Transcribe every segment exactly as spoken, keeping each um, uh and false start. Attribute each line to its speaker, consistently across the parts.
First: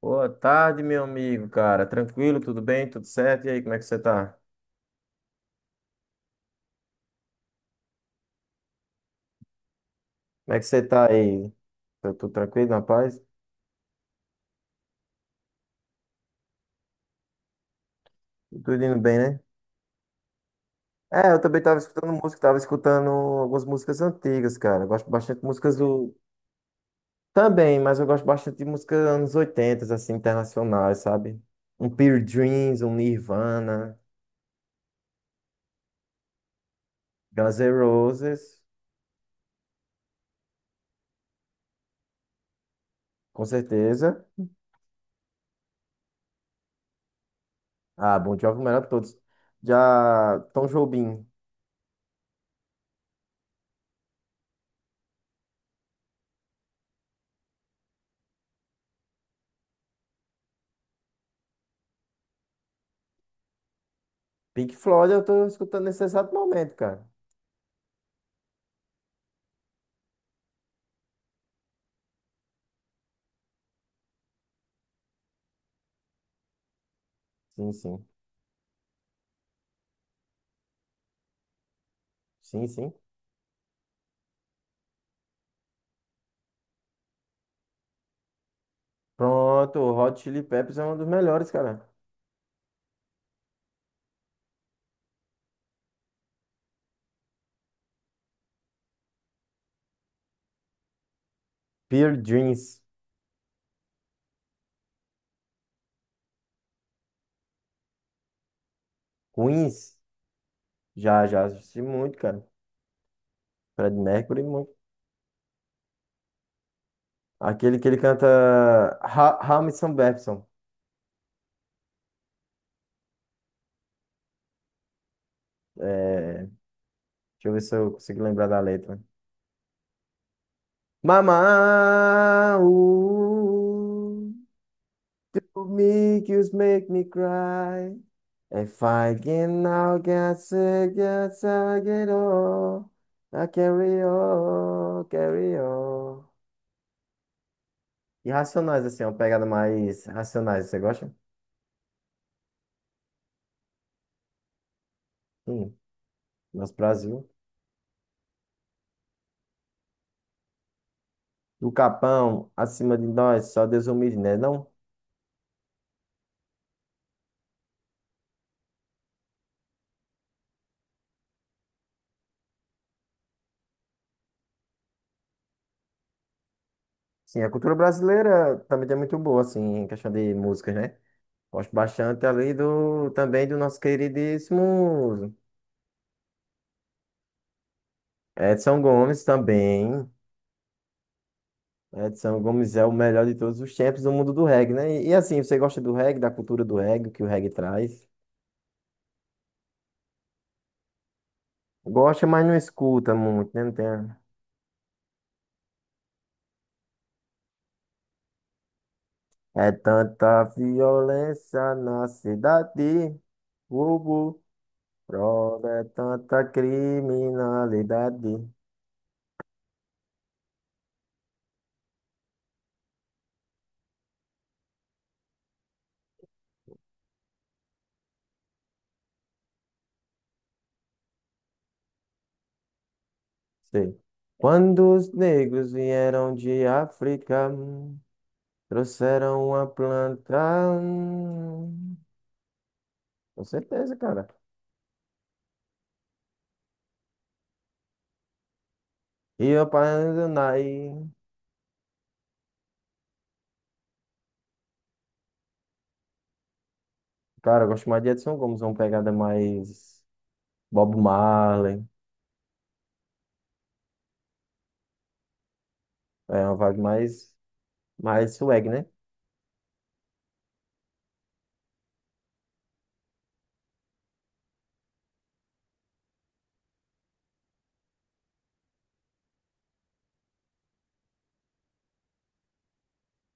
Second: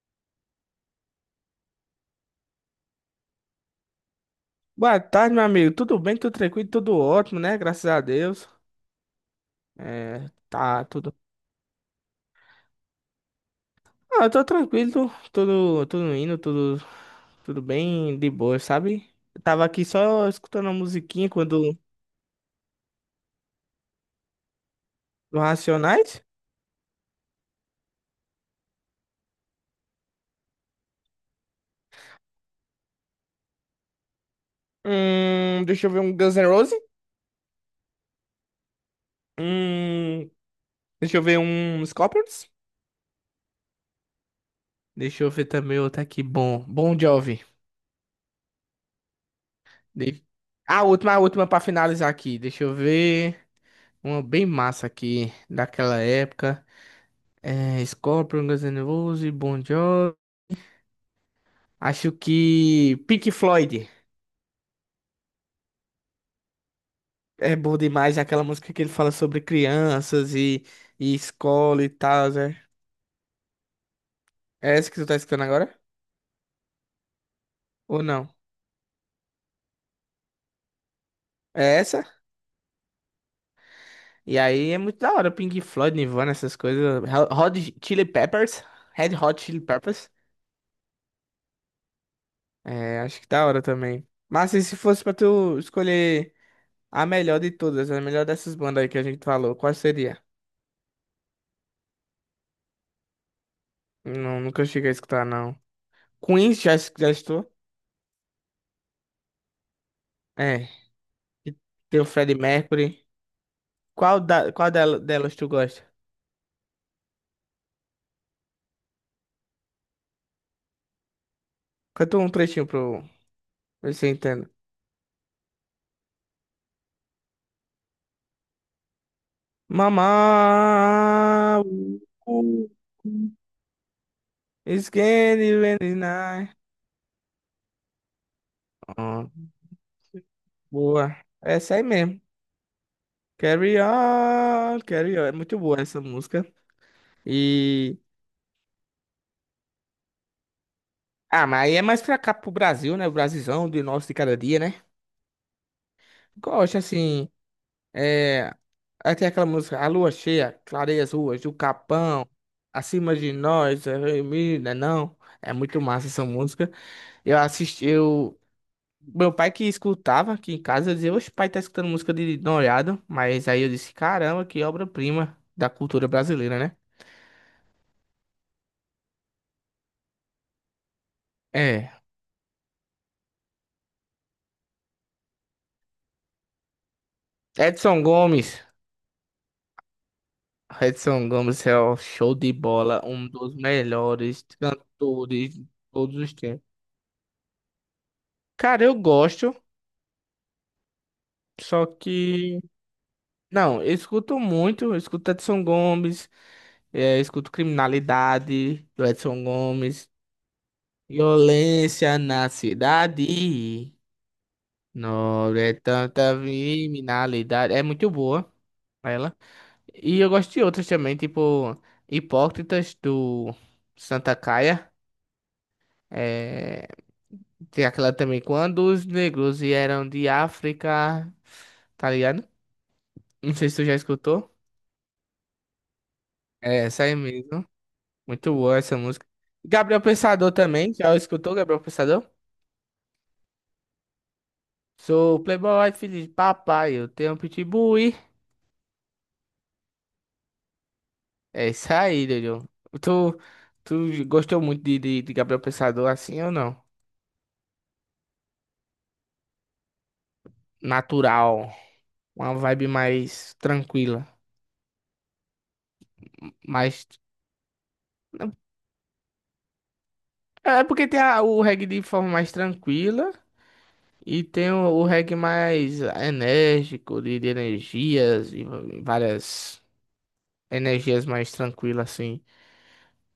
Speaker 1: Boa tarde, meu amigo, cara. Tranquilo, tudo bem? Tudo certo? E aí, como é que você tá?
Speaker 2: Boa tarde, meu amigo. Tudo bem? Tudo tranquilo? Tudo ótimo, né? Graças a Deus. É,
Speaker 1: Como é que você
Speaker 2: tá
Speaker 1: tá
Speaker 2: tudo.
Speaker 1: aí? Tá tudo tranquilo, rapaz.
Speaker 2: Ah, eu tô tranquilo, tudo, tudo indo, tudo, tudo bem de boa,
Speaker 1: Tudo indo
Speaker 2: sabe?
Speaker 1: bem, né?
Speaker 2: Eu tava aqui só escutando a musiquinha
Speaker 1: É, eu também
Speaker 2: quando
Speaker 1: tava escutando música, tava escutando algumas músicas antigas, cara. Eu gosto
Speaker 2: do
Speaker 1: bastante de músicas do.
Speaker 2: Racionais.
Speaker 1: Também, mas eu gosto bastante de músicas anos oitenta, assim, internacionais, sabe? Um Pearl Dreams, um Nirvana,
Speaker 2: Hum, deixa eu ver um Guns N' Roses.
Speaker 1: Guns N' Roses,
Speaker 2: Hum, deixa eu ver um Scorpions.
Speaker 1: com certeza.
Speaker 2: Deixa eu ver também outro aqui bom. Bom Jovi.
Speaker 1: Ah, Bon Jovi, o melhor de todos.
Speaker 2: De...
Speaker 1: Já Tom
Speaker 2: Ah, A última, a
Speaker 1: Jobim,
Speaker 2: última pra finalizar aqui. Deixa eu ver uma bem massa aqui daquela época. É, Scorpion, Guns N' Roses, Bon Jovi. Acho que Pink Floyd
Speaker 1: Pink Floyd, eu tô escutando nesse exato momento, cara.
Speaker 2: é bom demais, é aquela música que ele fala sobre crianças e, e escola e tal, né? É essa que tu tá escutando agora?
Speaker 1: Sim,
Speaker 2: Ou
Speaker 1: sim.
Speaker 2: não? É essa?
Speaker 1: Sim, sim.
Speaker 2: E aí é muito da hora, Pink Floyd, Nirvana, essas coisas. Ho- Hot Chili Peppers, Red Hot Chili
Speaker 1: Pronto, o
Speaker 2: Peppers.
Speaker 1: Hot Chili Peppers é um dos melhores, cara.
Speaker 2: É, acho que da hora também. Mas e se fosse pra tu escolher a melhor de todas, a melhor dessas bandas aí que a gente falou, qual seria?
Speaker 1: Pure Dreams,
Speaker 2: Não, nunca cheguei a escutar, não. Queens já, es- já estou.
Speaker 1: Queens,
Speaker 2: É.
Speaker 1: já, já
Speaker 2: E
Speaker 1: assisti
Speaker 2: tem o
Speaker 1: muito,
Speaker 2: Freddie
Speaker 1: cara.
Speaker 2: Mercury.
Speaker 1: Fred
Speaker 2: Qual,
Speaker 1: Mercury,
Speaker 2: da, qual
Speaker 1: muito.
Speaker 2: dela- Delas tu gosta?
Speaker 1: Aquele que ele canta Ha- Hamilton Babson.
Speaker 2: Canta um trechinho pro ver se eu entendo.
Speaker 1: É, deixa eu ver se eu consigo lembrar da letra.
Speaker 2: Mamá. uh,
Speaker 1: Mama,
Speaker 2: uh,
Speaker 1: ooh,
Speaker 2: It's candy when it's
Speaker 1: make you
Speaker 2: night.
Speaker 1: make me cry. If I
Speaker 2: Ó,
Speaker 1: can now get sick,
Speaker 2: boa.
Speaker 1: yes,
Speaker 2: Essa
Speaker 1: I
Speaker 2: aí
Speaker 1: get
Speaker 2: mesmo.
Speaker 1: all. I
Speaker 2: Carry
Speaker 1: carry
Speaker 2: on,
Speaker 1: on,
Speaker 2: carry on. É
Speaker 1: carry
Speaker 2: muito boa essa
Speaker 1: on.
Speaker 2: música. E.
Speaker 1: E Racionais, assim, é uma pegada mais Racionais. Você gosta?
Speaker 2: Ah, mas aí é mais pra cá pro Brasil, né? O Brasilzão de nosso de cada dia, né?
Speaker 1: Sim, nosso
Speaker 2: Gosto, assim.
Speaker 1: Brasil.
Speaker 2: É, aí tem aquela música, a lua cheia, clareia as ruas do
Speaker 1: Do
Speaker 2: Capão,
Speaker 1: Capão, acima de
Speaker 2: acima de
Speaker 1: nós, só Deus
Speaker 2: nós, é,
Speaker 1: o livre, né? Não?
Speaker 2: menina, não. É muito massa essa música. Eu assisti, eu... Meu pai que escutava aqui em casa eu dizia, oxe, pai tá escutando música de Noriado. Mas aí eu disse, caramba, que obra-prima da cultura brasileira, né?
Speaker 1: Sim, a cultura brasileira também é muito boa, assim, em questão de músicas, né? Gosto
Speaker 2: É.
Speaker 1: bastante ali do, também do nosso queridíssimo
Speaker 2: Edson Gomes.
Speaker 1: Edson Gomes também.
Speaker 2: Edson Gomes é o show
Speaker 1: Edson
Speaker 2: de
Speaker 1: Gomes é o
Speaker 2: bola,
Speaker 1: melhor
Speaker 2: um
Speaker 1: de
Speaker 2: dos
Speaker 1: todos os tempos do mundo
Speaker 2: melhores
Speaker 1: do reggae, né? E, e assim,
Speaker 2: cantores
Speaker 1: você
Speaker 2: de
Speaker 1: gosta do
Speaker 2: todos
Speaker 1: reggae, da
Speaker 2: os tempos.
Speaker 1: cultura do reggae, o que o reggae traz?
Speaker 2: Cara, eu gosto, só
Speaker 1: Gosta, mas não
Speaker 2: que
Speaker 1: escuta muito, né? Não
Speaker 2: não,
Speaker 1: tem...
Speaker 2: eu escuto muito, eu escuto Edson Gomes, eh, eu escuto Criminalidade do Edson
Speaker 1: É
Speaker 2: Gomes,
Speaker 1: tanta violência na
Speaker 2: Violência na
Speaker 1: cidade,
Speaker 2: Cidade,
Speaker 1: Hugo,
Speaker 2: não
Speaker 1: prova
Speaker 2: é
Speaker 1: é
Speaker 2: tanta
Speaker 1: tanta
Speaker 2: criminalidade, é muito
Speaker 1: criminalidade.
Speaker 2: boa ela. E eu gosto de outras também, tipo Hipócritas do Santa Caia, eh, tem aquela também, Quando os Negros Vieram de África, tá ligado? Não sei se tu já
Speaker 1: Sei.
Speaker 2: escutou.
Speaker 1: Quando os negros vieram de
Speaker 2: É, essa aí
Speaker 1: África,
Speaker 2: mesmo.
Speaker 1: hum,
Speaker 2: Muito boa essa música.
Speaker 1: trouxeram uma
Speaker 2: Gabriel
Speaker 1: planta,
Speaker 2: Pensador também, já escutou Gabriel
Speaker 1: hum,
Speaker 2: Pensador?
Speaker 1: com certeza, cara.
Speaker 2: Sou playboy, filho de papai, eu tenho um pitbull. e-
Speaker 1: E eu Nai.
Speaker 2: É isso aí, Dojo. Tu, tu gostou muito de, de, de Gabriel Pensador assim ou não?
Speaker 1: Cara, eu gosto mais de Edson Gomes, é uma pegada mais Bob
Speaker 2: Natural,
Speaker 1: Marley,
Speaker 2: uma vibe mais tranquila,
Speaker 1: é uma vibe
Speaker 2: mais...
Speaker 1: mais, mais swag, né?
Speaker 2: É porque tem a- o reggae de forma mais tranquila e tem o, o reggae mais enérgico, de, de energias, e várias energias mais tranquilas assim.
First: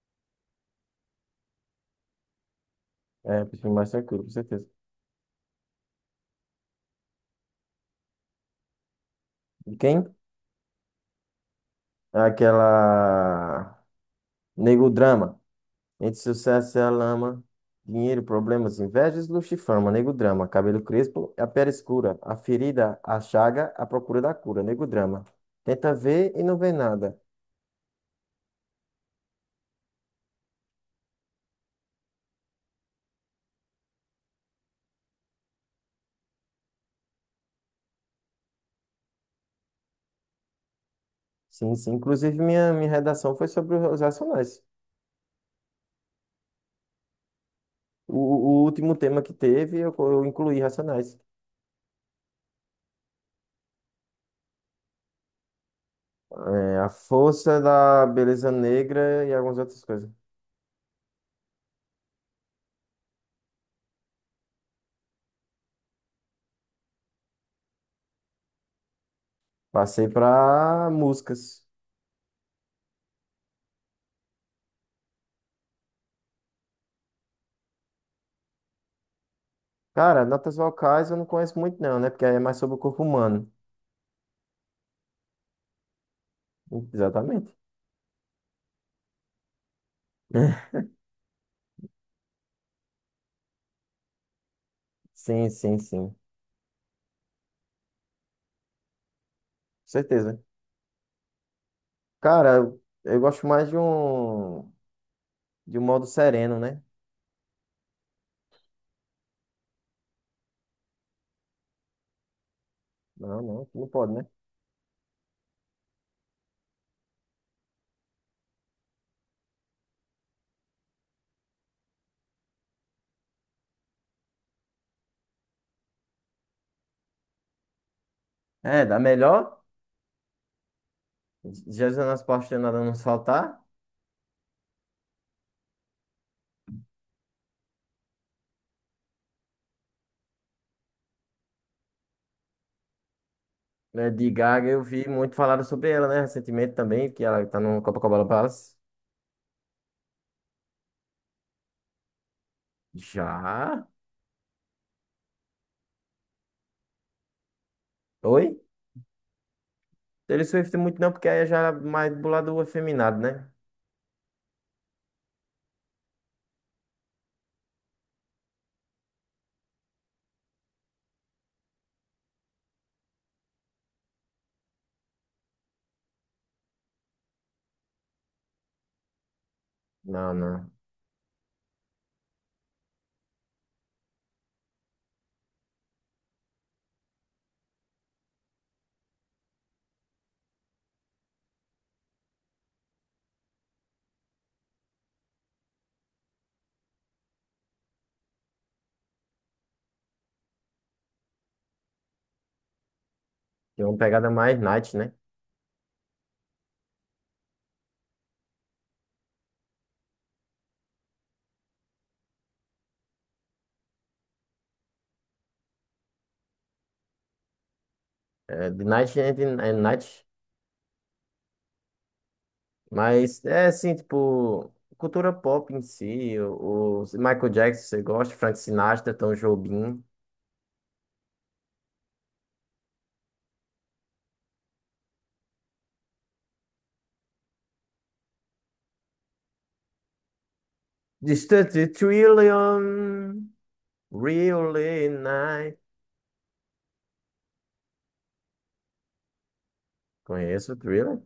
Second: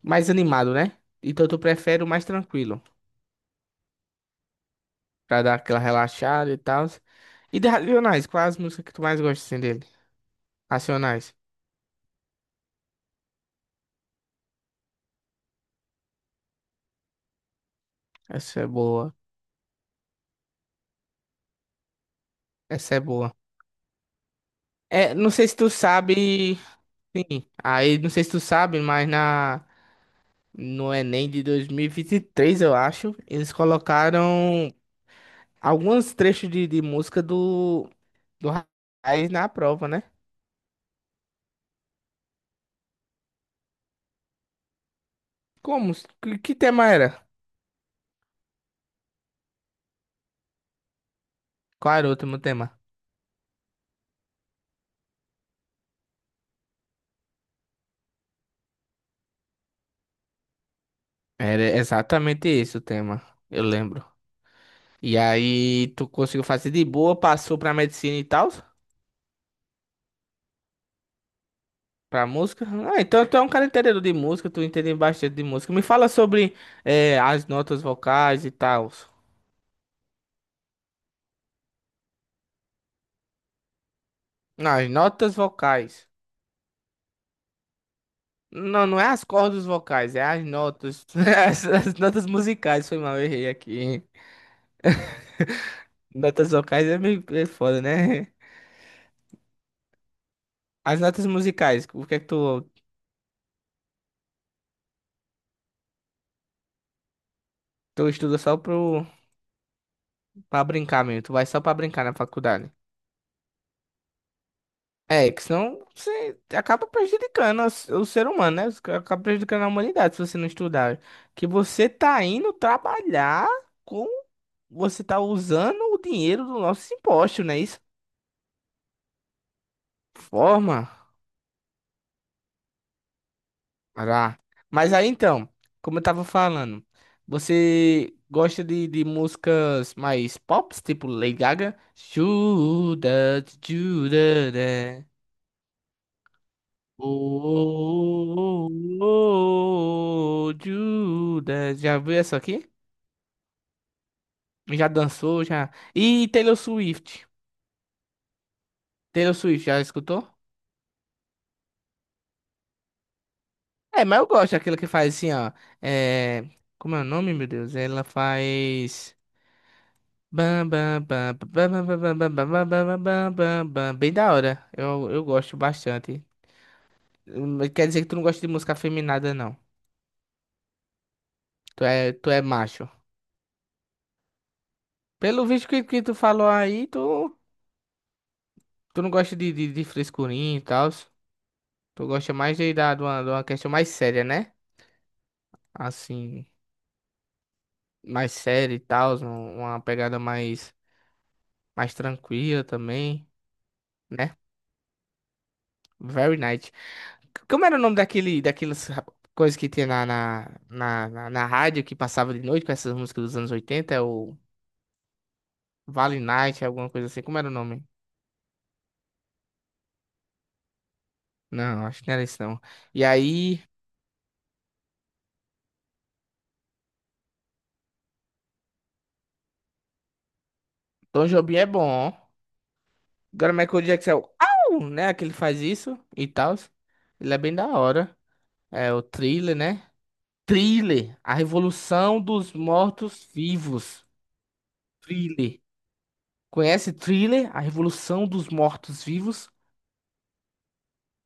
Speaker 2: Mais animado, né? Então tu prefere o mais tranquilo,
Speaker 1: É, um perfil mais tranquilo, com certeza.
Speaker 2: pra dar aquela relaxada e tal. E de Racionais, qual é as músicas que tu mais gosta assim,
Speaker 1: E
Speaker 2: dele?
Speaker 1: quem?
Speaker 2: Racionais.
Speaker 1: Aquela Nego Drama. Entre sucesso e a lama, dinheiro,
Speaker 2: Essa é
Speaker 1: problemas,
Speaker 2: boa.
Speaker 1: invejas, luxo e fama. Nego Drama. Cabelo crespo, a pele escura. A
Speaker 2: Essa
Speaker 1: ferida,
Speaker 2: é
Speaker 1: a
Speaker 2: boa.
Speaker 1: chaga, a procura da cura. Nego
Speaker 2: É,
Speaker 1: Drama.
Speaker 2: não sei se tu
Speaker 1: Tenta ver e não
Speaker 2: sabe.
Speaker 1: vê nada.
Speaker 2: Sim, aí não sei se tu sabe, mas na no Enem de dois mil e vinte e três, eu acho, eles colocaram alguns trechos de, de música do do Racionais na prova, né?
Speaker 1: Sim, sim. Inclusive, minha, minha redação foi sobre os Racionais.
Speaker 2: Como? Que, que tema era?
Speaker 1: O, o último tema que teve, eu, co- eu incluí Racionais.
Speaker 2: Qual era o último tema?
Speaker 1: É, a força da beleza negra e algumas outras coisas.
Speaker 2: Era exatamente esse o tema, eu lembro. E aí tu conseguiu fazer de boa, passou pra medicina e tal,
Speaker 1: Passei para músicas.
Speaker 2: pra música. Ah, então tu é um cara entendedor de música, tu entende bastante de música. Me fala sobre eh, as notas vocais e tal.
Speaker 1: Cara, notas vocais eu não conheço muito não, né? Porque aí é mais sobre o corpo humano.
Speaker 2: Não, as notas vocais.
Speaker 1: Exatamente.
Speaker 2: Não, não é as cordas vocais, é as notas. As, as notas musicais, foi mal, eu errei aqui.
Speaker 1: Sim, sim, sim. Com
Speaker 2: Notas vocais é meio é foda, né?
Speaker 1: certeza.
Speaker 2: As notas musicais, o que é que
Speaker 1: Cara,
Speaker 2: tu,
Speaker 1: eu, eu gosto mais de um de um modo sereno, né?
Speaker 2: tu estuda só pro, pra brincar mesmo? Tu vai só pra brincar na faculdade.
Speaker 1: Não, não, não pode, né?
Speaker 2: É, que senão você acaba prejudicando as- o ser humano, né? Você acaba prejudicando a humanidade se você não estudar. Que você tá indo trabalhar com. Você tá usando o dinheiro do nosso imposto, né? Isso
Speaker 1: É, da melhor,
Speaker 2: forma.
Speaker 1: Jesus nas Pastas Nada Não Saltar,
Speaker 2: Ará. Mas aí então, como eu tava falando, você gosta de, de músicas mais pop, tipo Lady Gaga? Judas,
Speaker 1: né? De
Speaker 2: Judas,
Speaker 1: Gaga, eu
Speaker 2: né?
Speaker 1: vi muito falaram sobre ela, né? Recentemente também, que ela tá no Copacabana
Speaker 2: Oh, oh,
Speaker 1: Palace.
Speaker 2: oh, oh, Judas. Já viu essa aqui?
Speaker 1: Já?
Speaker 2: Já dançou, já. E Taylor Swift.
Speaker 1: Oi?
Speaker 2: Taylor Swift, já escutou?
Speaker 1: Taylor Swift muito não, porque aí já é mais do lado efeminado, né?
Speaker 2: É, mas eu gosto daquela que faz assim, ó. É... Como é o nome, meu Deus? Ela faz. Bam, bam, bam, bam, bam, bam, bam, bam, bam, bam, bam, bam, bam. Bem da hora. Eu, eu gosto bastante. Hum, Quer dizer que tu não gosta de música afeminada, não.
Speaker 1: Não, não.
Speaker 2: Tu é, tu é macho. Pelo visto que, que tu falou aí, tu. Tu não gosta de, de, de frescurinha e tal? Tu gosta mais de, da, de, uma, de uma questão mais séria, né? Assim, mais séria e tal, um- uma pegada mais, mais tranquila também,
Speaker 1: Tem uma pegada
Speaker 2: né?
Speaker 1: mais night, né?
Speaker 2: Very nice. C- Como era o nome daquele, daquelas ra- coisas que tinha na, na, na, na, na rádio que passava de noite com essas músicas dos anos oitenta. É o Vale Night, alguma coisa assim. Como era o nome?
Speaker 1: É, de Night and, and Night.
Speaker 2: Não, acho que não era isso não. E
Speaker 1: Mas
Speaker 2: aí,
Speaker 1: é assim, tipo, cultura pop em si, o, o Michael Jackson, você gosta, Frank Sinatra, Tom Jobim.
Speaker 2: Tom Jobim é bom. Agora, Michael Jackson é o... Au! Né? Que ele faz isso e tal. Ele é bem da hora. É o Thriller, né? Thriller. A
Speaker 1: Distante
Speaker 2: Revolução dos
Speaker 1: Trillion,
Speaker 2: Mortos-Vivos.
Speaker 1: Really
Speaker 2: Thriller.
Speaker 1: Night.
Speaker 2: Conhece Thriller? A Revolução dos Mortos-Vivos?
Speaker 1: Conheço o Thriller?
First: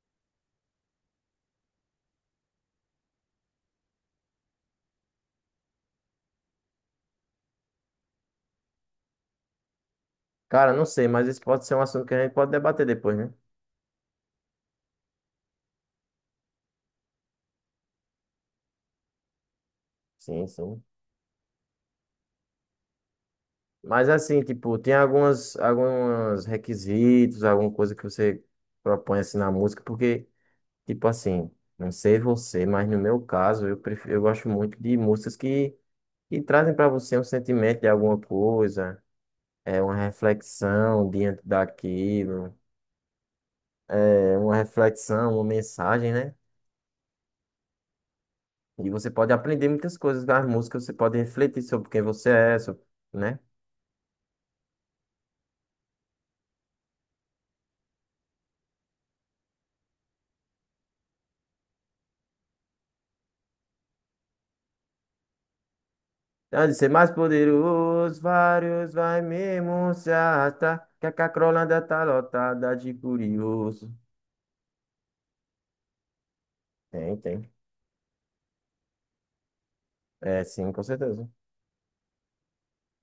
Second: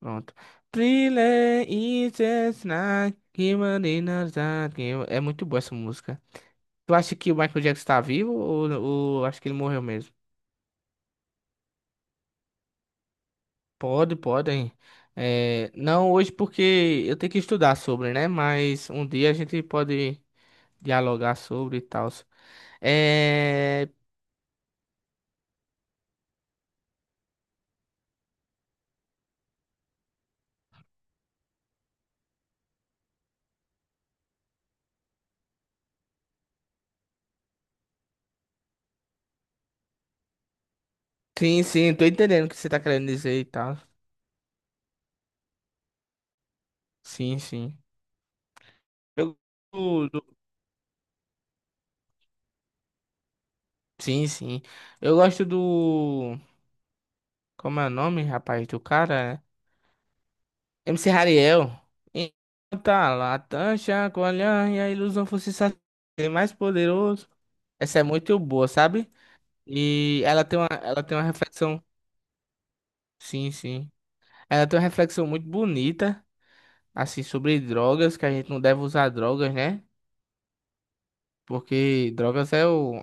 Speaker 2: Pronto. Thriller is just like human in a dark game. É muito boa essa música. Tu acha que o Michael Jackson tá vivo ou, ou acho que ele morreu mesmo?
Speaker 1: Cara, não sei, mas isso pode ser um assunto que a gente pode debater depois, né?
Speaker 2: Pode, podem. É, não hoje porque eu tenho que estudar sobre, né? Mas um dia a gente pode
Speaker 1: Sim, sim.
Speaker 2: dialogar sobre e tal. É,
Speaker 1: Mas assim, tipo, tem algumas, alguns requisitos, alguma coisa que você propõe assim na música, porque. Tipo assim, não sei você, mas no meu caso, eu, pref... eu gosto muito de músicas que, que trazem para você um sentimento de alguma coisa, é uma reflexão diante
Speaker 2: sim, sim, tô entendendo o
Speaker 1: daquilo,
Speaker 2: que você tá querendo dizer e tal.
Speaker 1: é uma reflexão, uma mensagem, né?
Speaker 2: Sim, sim.
Speaker 1: E você pode
Speaker 2: Eu,
Speaker 1: aprender muitas
Speaker 2: do-
Speaker 1: coisas
Speaker 2: do-
Speaker 1: das músicas, você pode refletir sobre quem você é, sobre, né?
Speaker 2: sim, sim. Eu gosto do. Como é o nome, rapaz, do cara? M C Hariel. Tá lá, tancha, colhão e a ilusão fosse satisfazer mais
Speaker 1: Então, de ser mais
Speaker 2: poderoso. Essa é
Speaker 1: poderoso,
Speaker 2: muito boa,
Speaker 1: vários
Speaker 2: sabe?
Speaker 1: vai mesmo se
Speaker 2: E ela tem uma,
Speaker 1: arrastar,
Speaker 2: ela
Speaker 1: que a
Speaker 2: tem uma
Speaker 1: cacrolândia
Speaker 2: reflexão,
Speaker 1: tá lotada de
Speaker 2: sim, sim.
Speaker 1: curioso.
Speaker 2: Ela tem uma reflexão muito bonita,
Speaker 1: Tem,
Speaker 2: assim,
Speaker 1: tem.
Speaker 2: sobre drogas, que a gente não deve usar drogas, né?
Speaker 1: É, sim, com certeza.
Speaker 2: Porque drogas é o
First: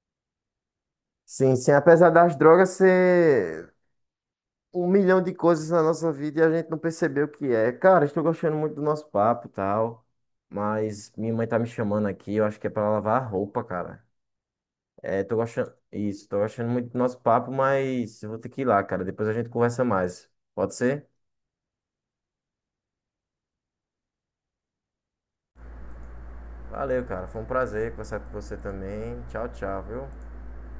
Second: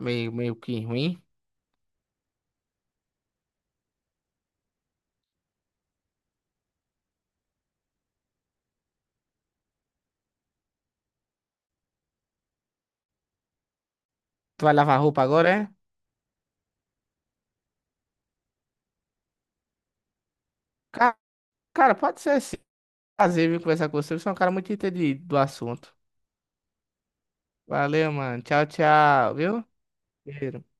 Speaker 2: meio, meio que ruim.
Speaker 1: Sim, sim. Apesar das drogas ser um milhão de coisas na nossa vida e a gente não percebeu o que é. Cara, estou gostando muito do nosso papo e tal. Mas minha mãe tá me chamando aqui, eu acho que é pra lavar a roupa, cara.
Speaker 2: Tu vai lavar roupa
Speaker 1: É, tô
Speaker 2: agora, é?
Speaker 1: gostando. Isso, tô gostando muito do nosso papo, mas eu vou ter que ir lá, cara. Depois a gente conversa mais. Pode ser?
Speaker 2: Ca- Cara, pode ser assim. Prazer vir conversar com você. Você é um cara muito entendido do assunto.
Speaker 1: Valeu, cara. Foi um prazer
Speaker 2: Valeu,
Speaker 1: conversar com
Speaker 2: mano.
Speaker 1: você
Speaker 2: Tchau,
Speaker 1: também.
Speaker 2: tchau,
Speaker 1: Tchau,
Speaker 2: viu?
Speaker 1: tchau, viu?
Speaker 2: Cheiro.